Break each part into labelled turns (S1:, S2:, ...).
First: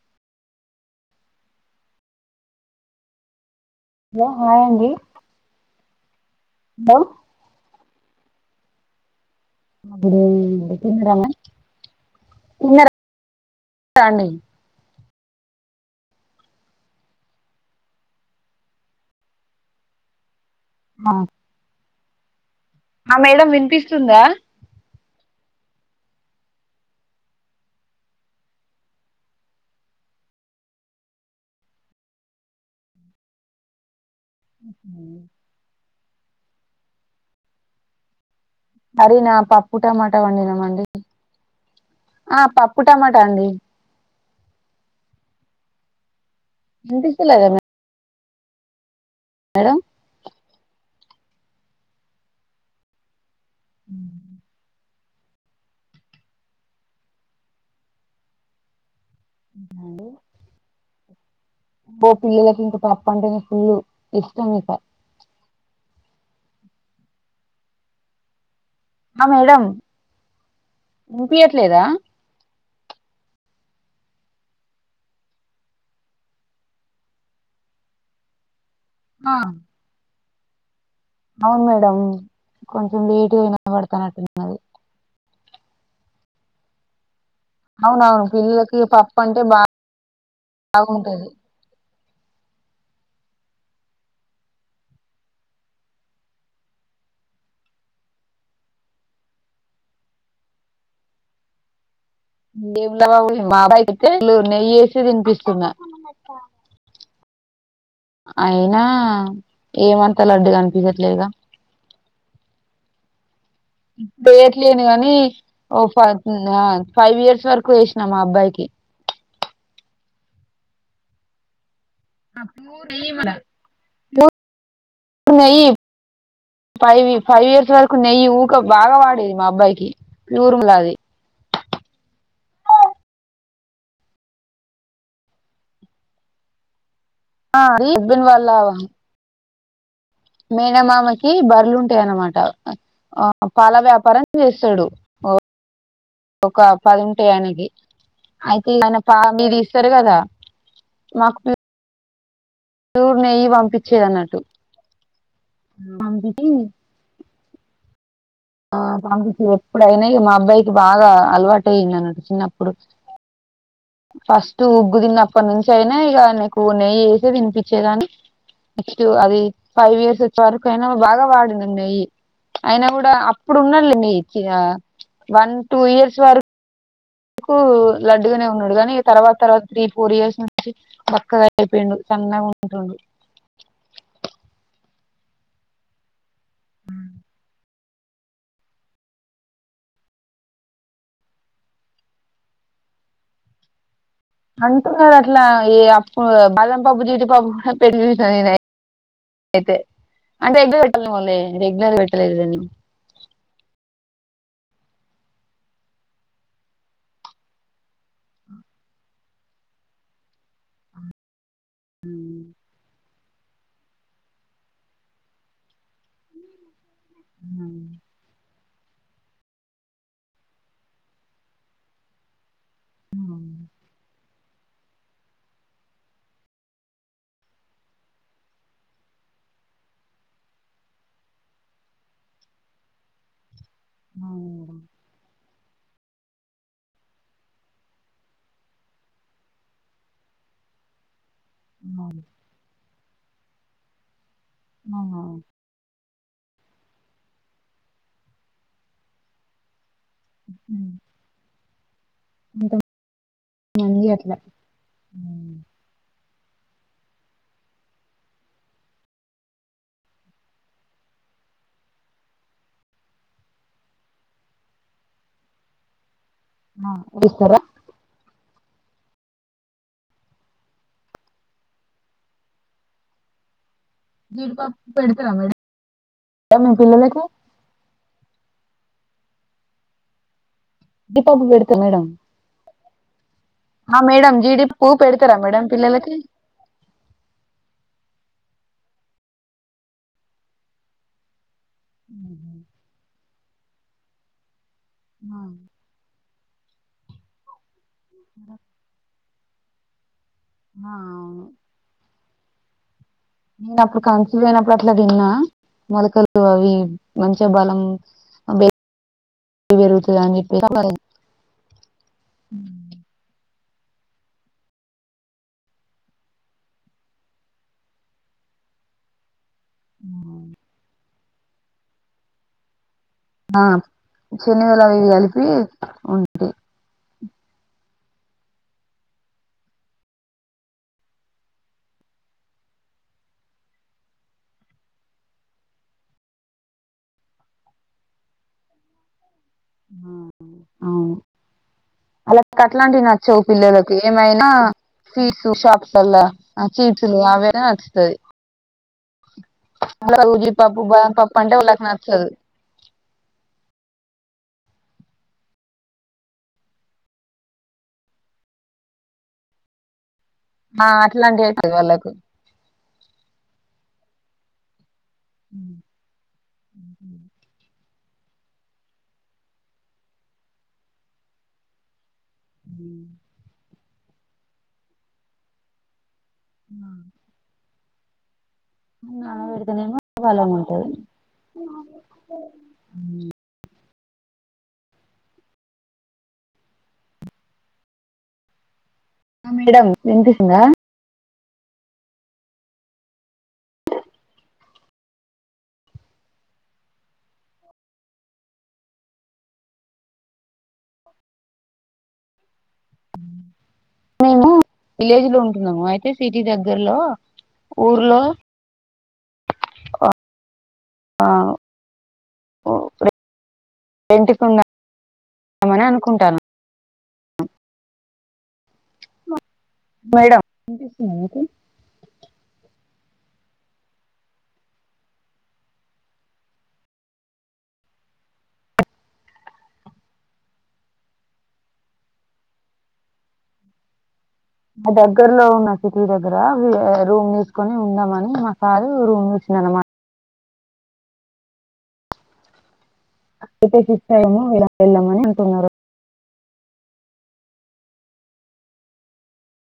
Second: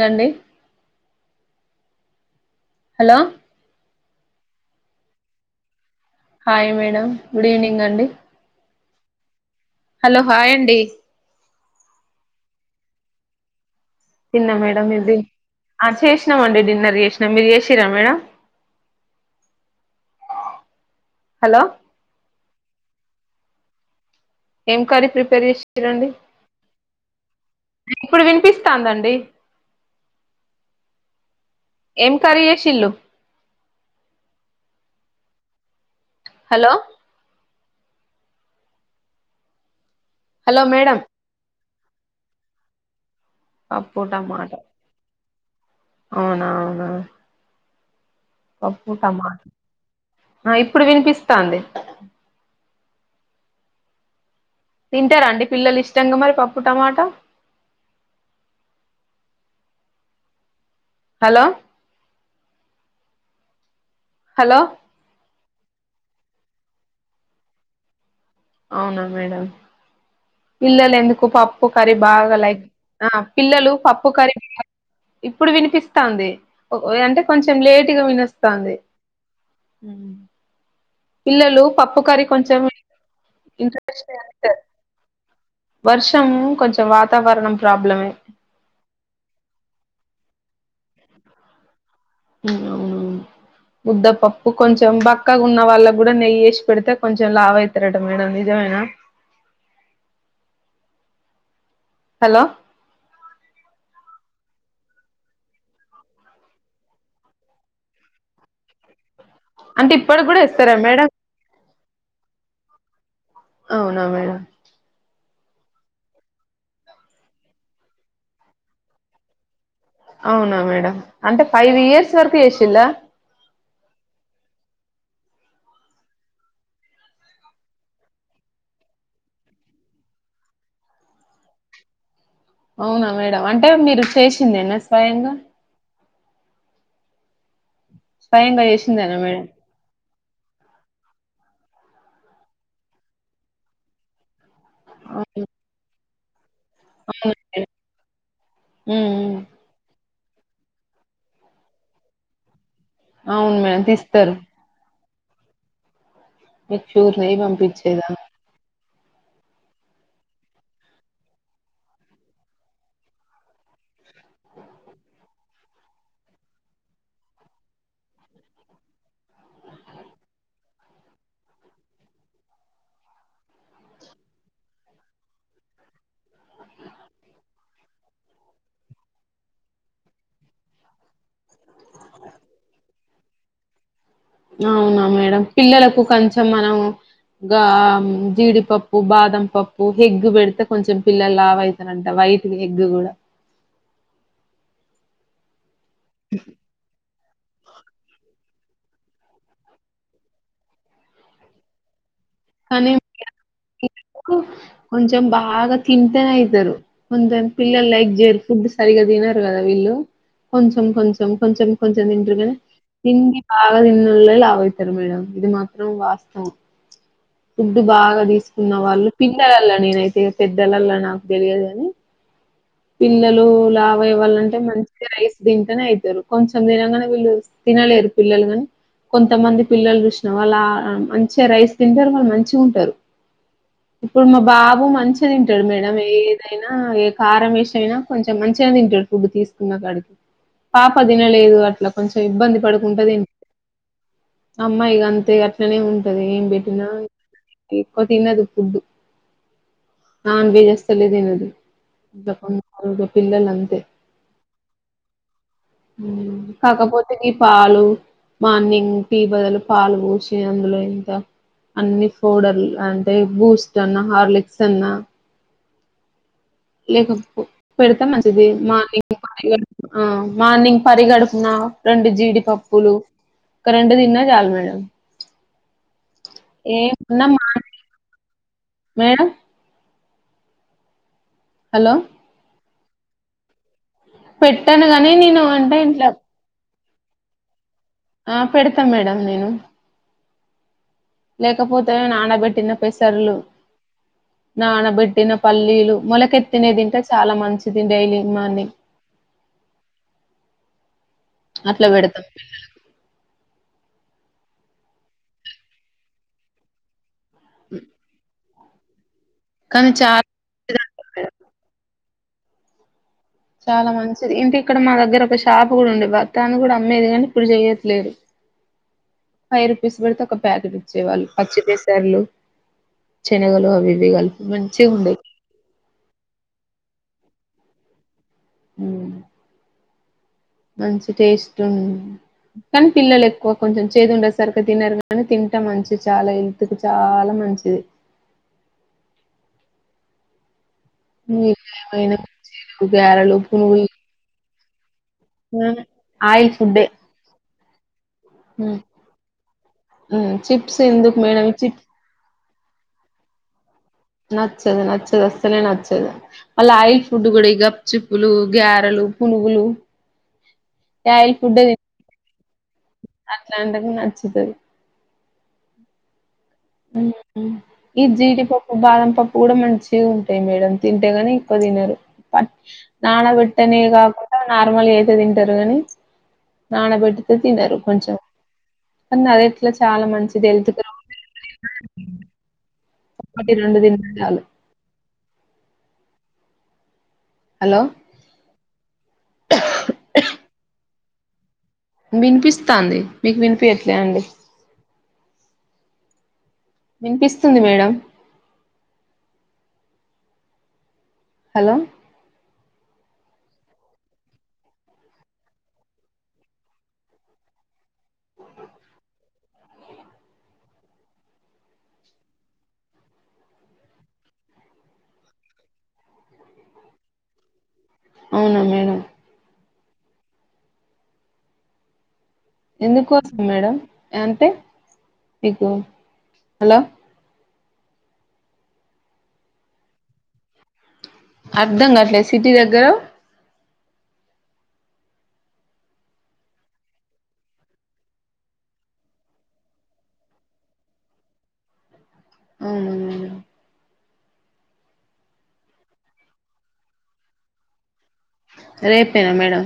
S1: యండి hello
S2: hello hi అండి
S1: hi
S2: hello
S1: madam good evening అండి
S2: good
S1: hello hi అండి
S2: evening అండి తిన్నార మేడం [unintelligible]
S1: తిన్నా ఆ చేసినాం అండి డిన్నర్ చేసినాం మీరు చేసిర్రా మేడం
S2: ఆ
S1: హలో
S2: ఆ మేడం వినిపిస్తుందా
S1: ఏం కర్రీ ప్రిపేర్ చేసి [unintelligible] రండి ఇప్పుడు వినిపిస్తాందండి ఏం కర్రీ చేసిల్లు
S2: ఉ
S1: హలో
S2: కర్రీనా పప్పు టమాటా
S1: హలో
S2: వండినామండి
S1: మేడం
S2: ఆ పప్పు టమాటా అండి
S1: పప్పు టమాట అవునా అవునా
S2: వినిపిస్తలేదా మే
S1: పప్పు టామా
S2: మేడం
S1: ఆ ఇప్పుడు వినిపిస్తాంది
S2: హ్
S1: తింటారాండి పిల్లలు ఇష్టంగా మరి పప్పు టమాటా
S2: ఆహ్
S1: హలో
S2: పో పిల్లలకు ఇంక పప్పు అంటేనే ఫుల్లు ఇష్టం
S1: హలో
S2: ఇంకా
S1: అవునా మేడం పిల్లలు ఎందుకు పప్పు
S2: వినిపియట్లేదా
S1: కర్రీ బాగా లైక్ ఆ పిల్లలు పప్పు కర్రీని ఇప్పుడు వినిపిస్తాంది అంటే కొంచెం లేటుగా వినొస్తంది
S2: ఆ
S1: ఉ పిల్లలు
S2: అవును మేడం
S1: పప్పు కర్రీ కొంచెం
S2: లేటుగా
S1: ఇంట్రెస్
S2: వినబడతానట్టుంది
S1: అంటారు వర్షం కొంచెం వాతావరణం ప్రాబ్లమే
S2: అవునవును పిల్లలకి ఇగ పప్పు అంటే బా బాగుంటది
S1: అవునవును ముద్దపప్పు కొంచెం బక్కగా ఉన్న వాళ్ళకు కూడా నెయ్యి వేసి పెడితే కొంచెం లావవుతారట మేడం నిజమేనా హలో
S2: ఏమిలే మా అబ్బాయికి [unintelligible] నెయ్యి నెయ్యిేసి తినిపిస్తున్నా అయినా
S1: అంటే
S2: ఏమంతా
S1: ఇప్పటికి కూడా
S2: లడ్డుగా
S1: ఇస్తారా మేడం
S2: అనిపియట్లేగా
S1: అవునా
S2: ఇప్పు
S1: మేడం
S2: వేయట్లేను గాని ఓ ఫ్ ఆ ఫైవ్ ఇయర్స్ వరకు వేసినా మా అబ్బాయికి
S1: అవునా మేడం అంటే ఫైవ్ ఇయర్స్ వరకు చేసిల్లా
S2: [unintelligible] నెయ్యి మా నెయ్యి ఫైవ్ ఫైవ్ ఇయర్స్ వరకు నెయ్యి ఊక బాగా వాడేది మా అబ్బాయికి ప్యూర్ మల్లాది
S1: అవునా మేడం అంటే మీరు చేసిందేనా స్వయంగా
S2: ఆ రీబ్బిన్ వాళ్ళ
S1: తన మరి
S2: మేనమామకి బర్రలుంటాయన్నమాట ఆ పాల వ్యాపారం చేస్తాడు
S1: ఆ హు
S2: ఒక పదుంటయి ఆయనకి అయితే ఆయన
S1: హ్మ్
S2: పా
S1: హ్మ్
S2: మీరు ఇస్తారు కదా మాకు ప్యూర్ నెయ్యి
S1: అవును మేడం తీస్తారు
S2: పంపించేదన్నట్టు ఆల్రెడీ
S1: మీకు ప్యూర్ నెయ్యి పంపించేదా
S2: ఆ పంపించేద్ ఎప్పుడైనా మా అబ్బాయికి బాగా అలవాటయ్యింది అన్నటు చిన్నప్పుడు ఫస్ట్ ఉగ్గు తిన్నప్పటి నుంచి అయినా ఇగ అయినేకు నెయ్యి ఏసేద తినిపించేదాన్ని నెక్స్ట్ అది ఫైవ్ ఇయర్స్ వచ్చే వరకు అయినా బాగా వాడిండు నెయ్యి అయినా కూడా అప్పుడు ఉన్నాడు లే మీకు ఇగ వన్ టూ ఇయర్స్ వరకు కు లడ్డుగానే ఉన్నాడు కానీ తర్వాత తర్వాత త్రీ ఫోర్ ఇయర్స్ నుంచి బక్కగా అయిపోయిండు సన్నగా ఉంటుండు
S1: అవునా మేడం పిల్లలకు కొంచెం మనం గా జీడిప బాదం పప్పు ఎగ్గు పెడితే కొంచెం పిల్లలు లావు అయితరూ అంట వైట్ ఎగ్ కూడా
S2: అంటున్నారు. అట్లా ఈ అప్పు బాదం పప్పు జీడిపప్పు ఎటు చూసినా నేను అయితే అంటే [unintelligible] పెట్టాలలే మళ్ళ రెగ్యులర్ పెట్టలేదుదా
S1: [unintelligible] కొంచెం బాగా తింటేనే అవుతారు కొంచెం పిల్లలు లైక్ చేయరు ఫుడ్ తినరు సరిగ్గ తినారు కదా వీళ్ళు కొంచెం కొంచెం కంపల్సరీ కొంచెం తింటుగా తిండి బాగా తిన్నోల్లే బాగా లావైతారు మేడం ఇది మాత్రం వాస్తవం ఫుడ్డు
S2: అవును
S1: బాగా తీసుకున్న వాళ్ళు పిన్నలల్ల నేనైతే పెద్దలల్ల నాకు తెలియదుని పిల్లలు లావు ఆవ్వాలంటే మంచిగా రైస్ తింటనే అవుతారు. కొంచెం తినంగానే వీళ్ళు తినాలేరు పిల్లలు గానీ కొంతమంది పిల్లలు చూసినవ వాళ్ళు మంచిగా రైస్ తింటారు. వాళ్ళు మంచిగా ఉంటారు ఇప్పుడు మా
S2: మేడం
S1: బాబు మంచిగా తింటాడు మేడం ఏదైనా ఏ కారం ఏసినా అయినా కొంచెం మంచిగా తింటాడు ఫుడ్ తీసుకున్నాకడికి పాప తినలేదు అ అట్లా కొంచెం ఇబ్బంది పడుకుంట తిమ్ అమ్మాయి
S2: అవునా
S1: గంతే నే ఉంటది ఏం పెట్టినా ఎక్కువ తిన్నది ఫుడ్ నన్ వేజ్ అస్సలే తినదు అ పిల్లలు అంతే
S2: మంది అట్లా హ్మ్.
S1: కాకపోతే గీ పాలు మార్నింగ్ టీ బదులు పాలు పోసి అందులో ఇంత అన్ని ఫౌడర్లు అంటే బూస్ట్ అన్నా హార్లిక్స్ అన్నా
S2: ఆ
S1: లేకపో
S2: ఇస్తారా?
S1: పెడతే మంచిది [unintelligible] ఆ మార్నింగ్ పరి గడుపున్నా రెండు జీడిపప్పులు ఒక రెండు దిన్న చాలు మేడము
S2: జీడిపప్పు పెడతారా మేడం మీ
S1: ఏం
S2: పిల్లలకి
S1: ఉన్నా మార్నింగ్ మేడం
S2: జీడి పప్పు పెడతరా
S1: హలో
S2: మేడం మా మేడం
S1: పెట్టాను
S2: జీడిపప్పు
S1: గాని
S2: పెడతార
S1: నేను
S2: మేడం
S1: అంటే ఇంట్లా
S2: పిల్లలాకి
S1: ఆ పెడతాం మేడం నేను లేకపోతే
S2: హుహు.
S1: నానబెట్టిన పెసర్లు నానబెట్టి పేట్టిన
S2: ఆ
S1: పల్లీలు మొలకెత్తినయి తింటే చాలా మంచిది డైలీ మార్నింగ్
S2: ఆ అవును
S1: అట్లా పెడుతాం
S2: నేను అప్పుడు కంచిపోయినప్పుడు అట్లా తీ న్నా మొలకలు అవి మంచిగా బలం
S1: కానీ చాలా
S2: పెరుగుతుంది. అని చెప్పేసీ
S1: మంచిదంట మేడం, చాలా మంచిది. ఇంకా ఇక్కడ మా దగ్గర ఒక షాప్ కూడా ఉండే భర్తాన్ని కూడా అమ్మేది కానీ ఇప్పుడు ఇగ చెయట్లేదు. ఫైవ్ రూపీస్ పెడితే ఒక ప్యాకెట్ ఇచ్చేవాళ్ళు పచ్చిపేసార్లు
S2: ఆ శనీగలు అవివి కలిపి ఉంటే
S1: ఉ మంచి టేస్ట్ ఉ కానీ పిల్లలు ఎక్కువ కొంచెం చేదు ఉండే సరికిగా తినారు కానీ తింటే మంచిది చాలా హెల్త్ హెల్త్కు చాలా మంచిది
S2: అవు
S1: హ్మ్. ఏమైనా
S2: అలా
S1: బజ్జీలు,
S2: అట్లాంటివి
S1: గారెలు
S2: నచ్చవు
S1: పునుగులు
S2: పిల్లలకి ఏమైనా స్వీటు
S1: హ్మ్.
S2: షాప్సల్లో
S1: ఆయిల్
S2: చిప్స్ అవే నచ్చుతుది
S1: ఉ
S2: ఆ ఉల్లిపప్పు బాదం పప్పు అంటే వాళ్ళకి నచ్చదు
S1: నచ్చదు నచ్చదు అస్సలే నచ్చదు అల ఆయిల్ ఫుడ్ కూడా ఇగ చీప్పులు గ్యారెలు పునుగులు
S2: ఆ
S1: ఈ ఆయల్
S2: అట్లాంటివి
S1: ఫుడే
S2: అయితది వాళ్ళకు
S1: అట్లాంటిది నచ్చుతుది ఉమ్ ఉమ్ ఈ జీడిపప్పు బాదం పప్పు కూడా మంచిగా ఉంటాయి మేడం తింటేగాని ఎక్కువ తినరు పట్ నానబెట్టీనే కాకుండా నార్మల్ ఐతే తింటారు కాని నానబెట్టితే తినరు కొంచెం కానీ అది ఎట్లా
S2: నానబెడితేనేమో
S1: చాలా మంచిది
S2: బలంగా ఉంటది
S1: హెల్త్కనీ
S2: ఉ
S1: ఒకటి రెండు తిన్న చాలు హలో
S2: ఆ మేడం వినిపిస్తుందా
S1: వినిపిస్తాంది మీకు వినిపియట్లే అండి వినిపిస్తుంది మేడం హలో
S2: మేము విలేజ్లో ఉంటున్నాము అయితే సిటీ దగ్గర్లో ఊర్లో ఆ ఆ తెంటుకుందామని అనుకుంటానం
S1: అవునా మేడం
S2: మేడం వినిపిస్తుందా మీకు
S1: ఎందుకోసం మేడం అంటే మీకు హలో అర్ధం కావట్లే సిటీ దగ్గర
S2: మా దగ్గరలో ఉన్న సిటీ దగ్గర రూమ్తీసుకొని ఉందాంమని మా సారు రూమ్ చూసిండు అన్నమాట
S1: ఊమ్
S2: అయితే సిటీ సైడేమో వెనక్కి వెళ్దామని అంటున్నారు
S1: రేపేనా మేడం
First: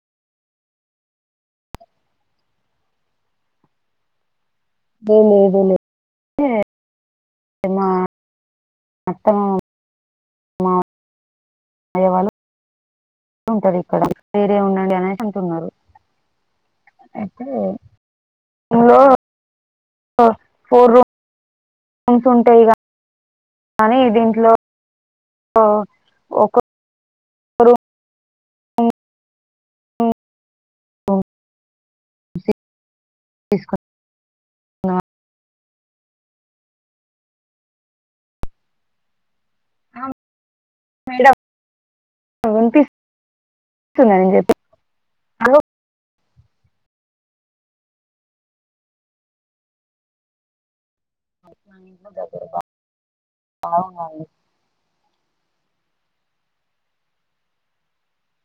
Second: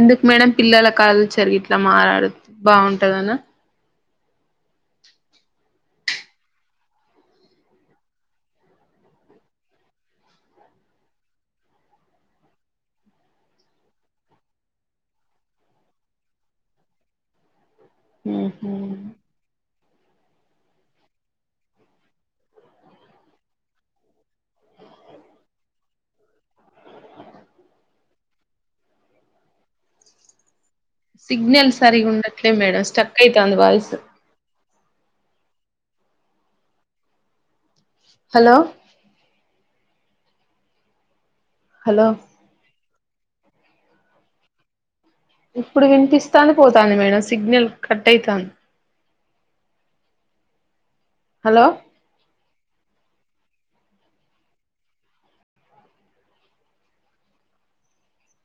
S1: ఎందుకు మేడం పిల్లల కల్చర్ ఇట్లా మారు బాగుంటాందన
S2: ఏలేదేలే ఏ మా అత్తమ్మ మామయ్య వాళ్ళు ఉంటరు ఇక్కడ వేరే ఉండండి అనేసి అంటున్నారు అయితే
S1: ఉహూ
S2: రూమ్లో ఫోర్ రూమ్ రూమ్స్ ఉంటుంటాయ్ ఇగ కానీ దీంట్లో ఓ ఒకో
S1: సిగ్నల్ సరిగ ఉండట్లే మేడం స్టక్ అవుతుంది వాయిస్
S2: నా
S1: హలో
S2: ఆ మేడం
S1: హలో
S2: వినిపింస్తుదా నేను చెప్పేది
S1: ఇప్పుడు వినిపిస్తాంది పోతాంది మేడం సిగ్నల్ కట్ ఐతాంది హలో
S2: దగ్గర అవునండి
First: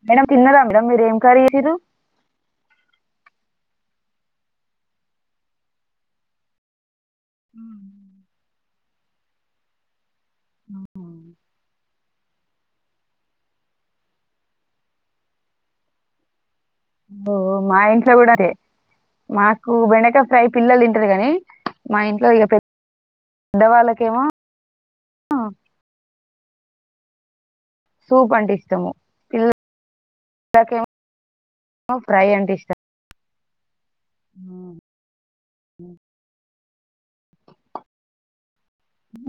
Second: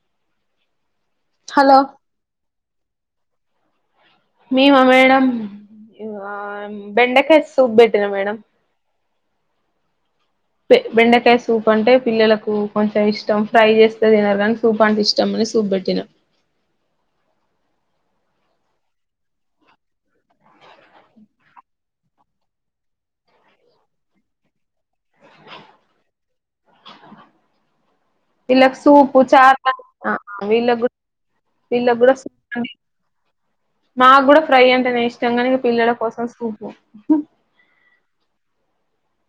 S2: మేడం తిన్నరా మేడం మీరు ఏం కర్రి చేశారు
S1: హలో మేమా మేడం బెండకాయ ఆ సూప్ పెట్టినా మేడం బెండకాయ సూప్ అంటే పిల్లలకు కొంచెం ఇష్టం ఫ్రై చేస్తే తినన్నారు కానీ సూప్ అంటే ఇష్టంమని సూప్ పెట్టినా
S2: ఓహో మా ఇంట్ల కూడా అదే మాకు బెండకాయ ఫ్రై పిల్లలు తింటారుగాని మా ఇంట్లో ఇక పె పెద్దవాళ్ళకేమో సూప్ అంటే
S1: వీళ్ళకి
S2: ఇష్టము
S1: సూపు చా వీళ్ళ
S2: పిల్లలకేమో
S1: వీళ్ళ కూడా కూడా స
S2: ఫ్రై
S1: [inaudible]
S2: అంటే ఇష్టం
S1: మాకు కూడా ఫ్రై అంటే నే ఇష్టంగానీ ఇక పిల్లల కోసం సుపు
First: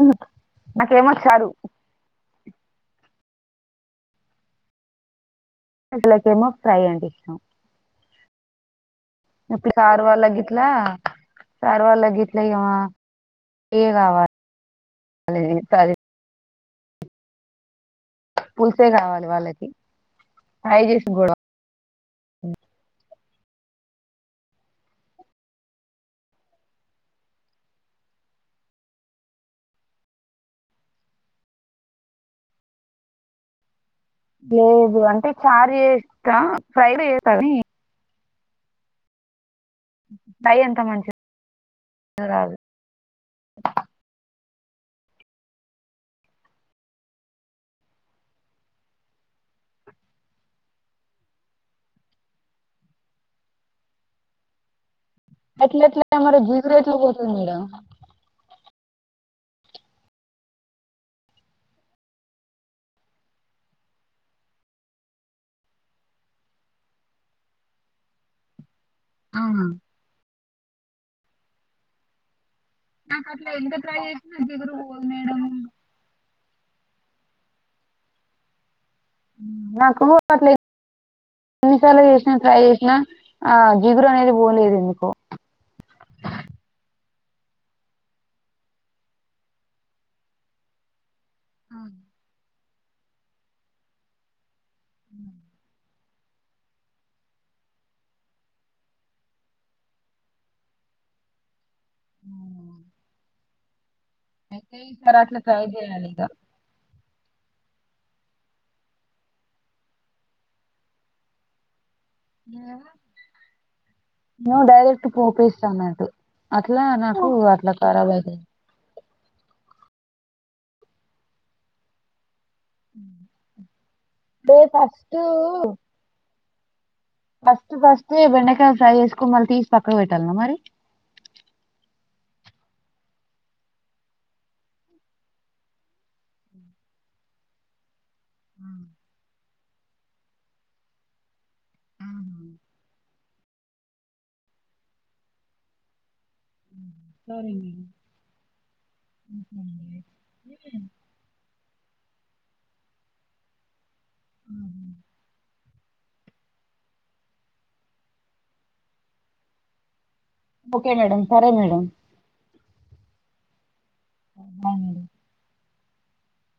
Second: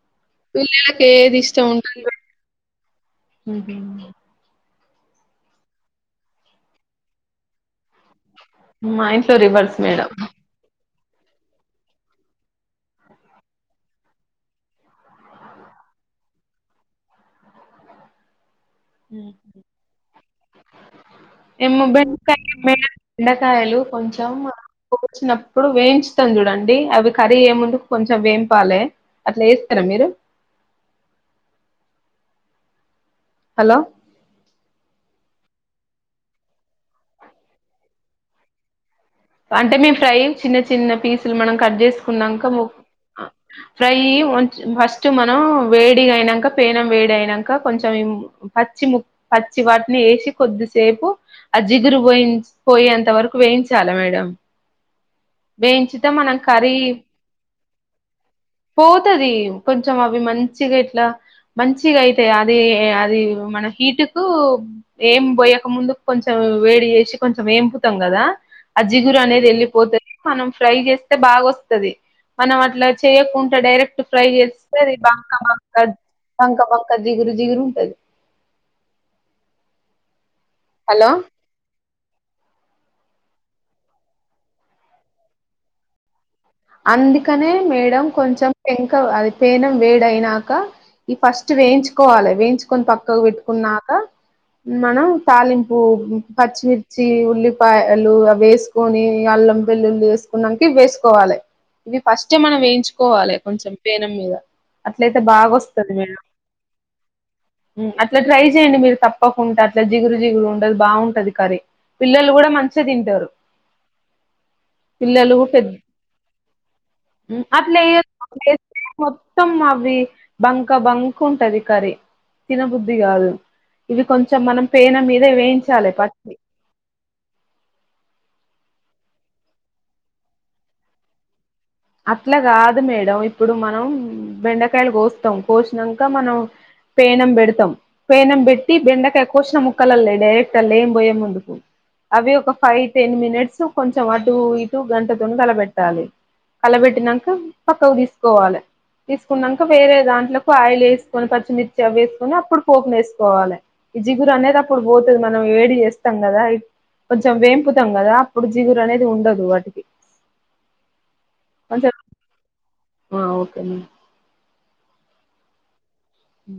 S2: ఉహ్
S1: పిల్లలకు ఏది ఇష్ట ఉంటుందో
S2: వీళ్ళ కేమో ఫ్రై అంటే ఇష్టం
S1: మ ఇంట్లో
S2: ముక్కిడి
S1: రివర్స్
S2: సార్
S1: మేడం
S2: వాళ్ళ గిట్ల సార్ వాళ్ళ గిట్ల ఏ కావాలి ఇట్లా [unintelligible] పుల్సే కావాలి వాళ్ళకి ఫ్రై చేసిన కూడాడవ
S1: ఏమ్ బెండకాయలు బెండకాయలు కొంచెం వచ్చినప్పుడు వేయించుతాం చూడండి అవి కర్రీ ఏ ముందుకు కొంచెం వేంపలె అట్లా చేస్తారా మీరు హలో
S2: లేదు అంటే చారు చేస్తా ఫ్రైడ్ చేస్తా గాని
S1: అంటే మేము ఫ్రై చిన్న
S2: అంత
S1: చిన్న
S2: మంచిగా
S1: పీసులు మనం కట్ చేసుకున్నాక
S2: రాదు
S1: ఫ్రై ఫస్ట్ మనం వేడిగా అయినాక పేనం వేడి అయినాక కొంచెం పచ్చి ముక్కా పచ్చి వాటిని వేసి కొద్దిసేపు ఆ జిగురు పోయి పోయేంత వరకు వేయించాల మేడం
S2: ఎట్ల
S1: వేయించితే
S2: ఎట్లే
S1: మనం
S2: మరి
S1: కర్రీ
S2: జీగురు ఎట్లు బోతుంది మడమ్
S1: పోతుది కొంచెం అవి మంచిగా ఇట్లా మంచిగా అయితే అది అది మన హీటు కు ఏం పోయక ముందుకు కొంచెం వేడి చేసి కొంచెం ఎంపుతాం కదా అజ్జిగురు అనేది
S2: అవునా
S1: వెళ్ళిపోతది మనం ఫ్రై చేస్తే బాగా వస్తది మనం అట్లాయితే
S2: నాకు అట్లా
S1: చేయకుండా
S2: ఎంత ట్రై
S1: డైరెక్ట్ ఫ్రై
S2: చేసినా జిగురు
S1: చేస్తే అది
S2: పోదు
S1: బంకా
S2: మేడం
S1: బంక బంక బంక జిగురు జిగురు ఉంటాది
S2: నాకు [unintelligible]
S1: హలో
S2: ఎన్నిసార్లు చేసినా ట్రై చేసినా ఆ జీగురు అనేది పోలేదు ఎందుకో
S1: అందుకనే మేడం కొంచెం పెంక అది పేనెం వేడ అయినాక ఈ ఫస్ట్ వేయించుకోవాలి వేయించుకొని పక్కకు పెట్టుకున్నాక మనం తాలింపు పచ్చిమిర్చి ఉల్లిపాయలు అవి వేసుకొని అల్లం వేల్లుల్లి వేసుకునకే ఇవి వేసుకోవాలే ఇవి ఫస్ట్ మనం వేయించుకోవాలే కొంచెం పేనెం మీద
S2: అయితే ఈసారి
S1: అట్లయితే
S2: అట్లా ట్రై
S1: బాగాస్తది
S2: చేయాలి
S1: మేడం
S2: ఇక
S1: మ్ అట్లా ట్రై చెయండి మీరు తప్పకుండా అట్లా జిగురు జిగురు ఉండదు బాగుంటది కర్రీ పిల్లలు కూడా మంచిగా తింటారు పిల్లలు పెద్ద
S2: అట్లనా
S1: మ్ అట్లే [unintelligible] మొత్తం అవి బంక బంక ఉంటది కరీ తినబుద్ధి కాదు ఇవి కొంచెం
S2: డే
S1: మనం పేనం
S2: ఫస్ట్
S1: మీద వేయించాలి ప
S2: ఫస్ట్ ఫస్ట్ బెండకాయలు ఫ్రై చేసుకని మళ్ళీ తీసి పక్కకు పెట్టాల్న్నా మరి
S1: అట్లా కాదు మేడం ఇప్పుడు మనం బెండకాయలు కోస్తాం కోసినంక మనం పేనం పెడతాం పేనం పెట్టి బెండకయ్ కోసిన ము క్కళ్ళేయ్ డైరెక్ట్ య్ అల్ల ఎం పోయ ముందుకు అవి ఒక ఫైవ్ టెన్ మినిట్స్ కొంచెం అటు ఇటు గంటతోని కలబెట్టాలి కలబెట్టినాక పక్కకు తీసుకోవాలి తీసుకున్నాక వేరే దాంట్లోలకు ఆయిలేస్ కొని పచ్చిమిర్చి వేసుకుని అప్పుడు పోపుసుకోవాలే ఈ జిగురు అనేది అప్పుడు పోతది మనం వేడి చేస్ తాం కదా కొంచెం వేంపుతాం కదా అప్పుడు జిగురు అనేది ఉండదు వాటికి
S2: ఓకే మేడం సరే మేడం
S1: కొంచెం ఆ ఓకే మేమ్
S2: ఆ
S1: ఉ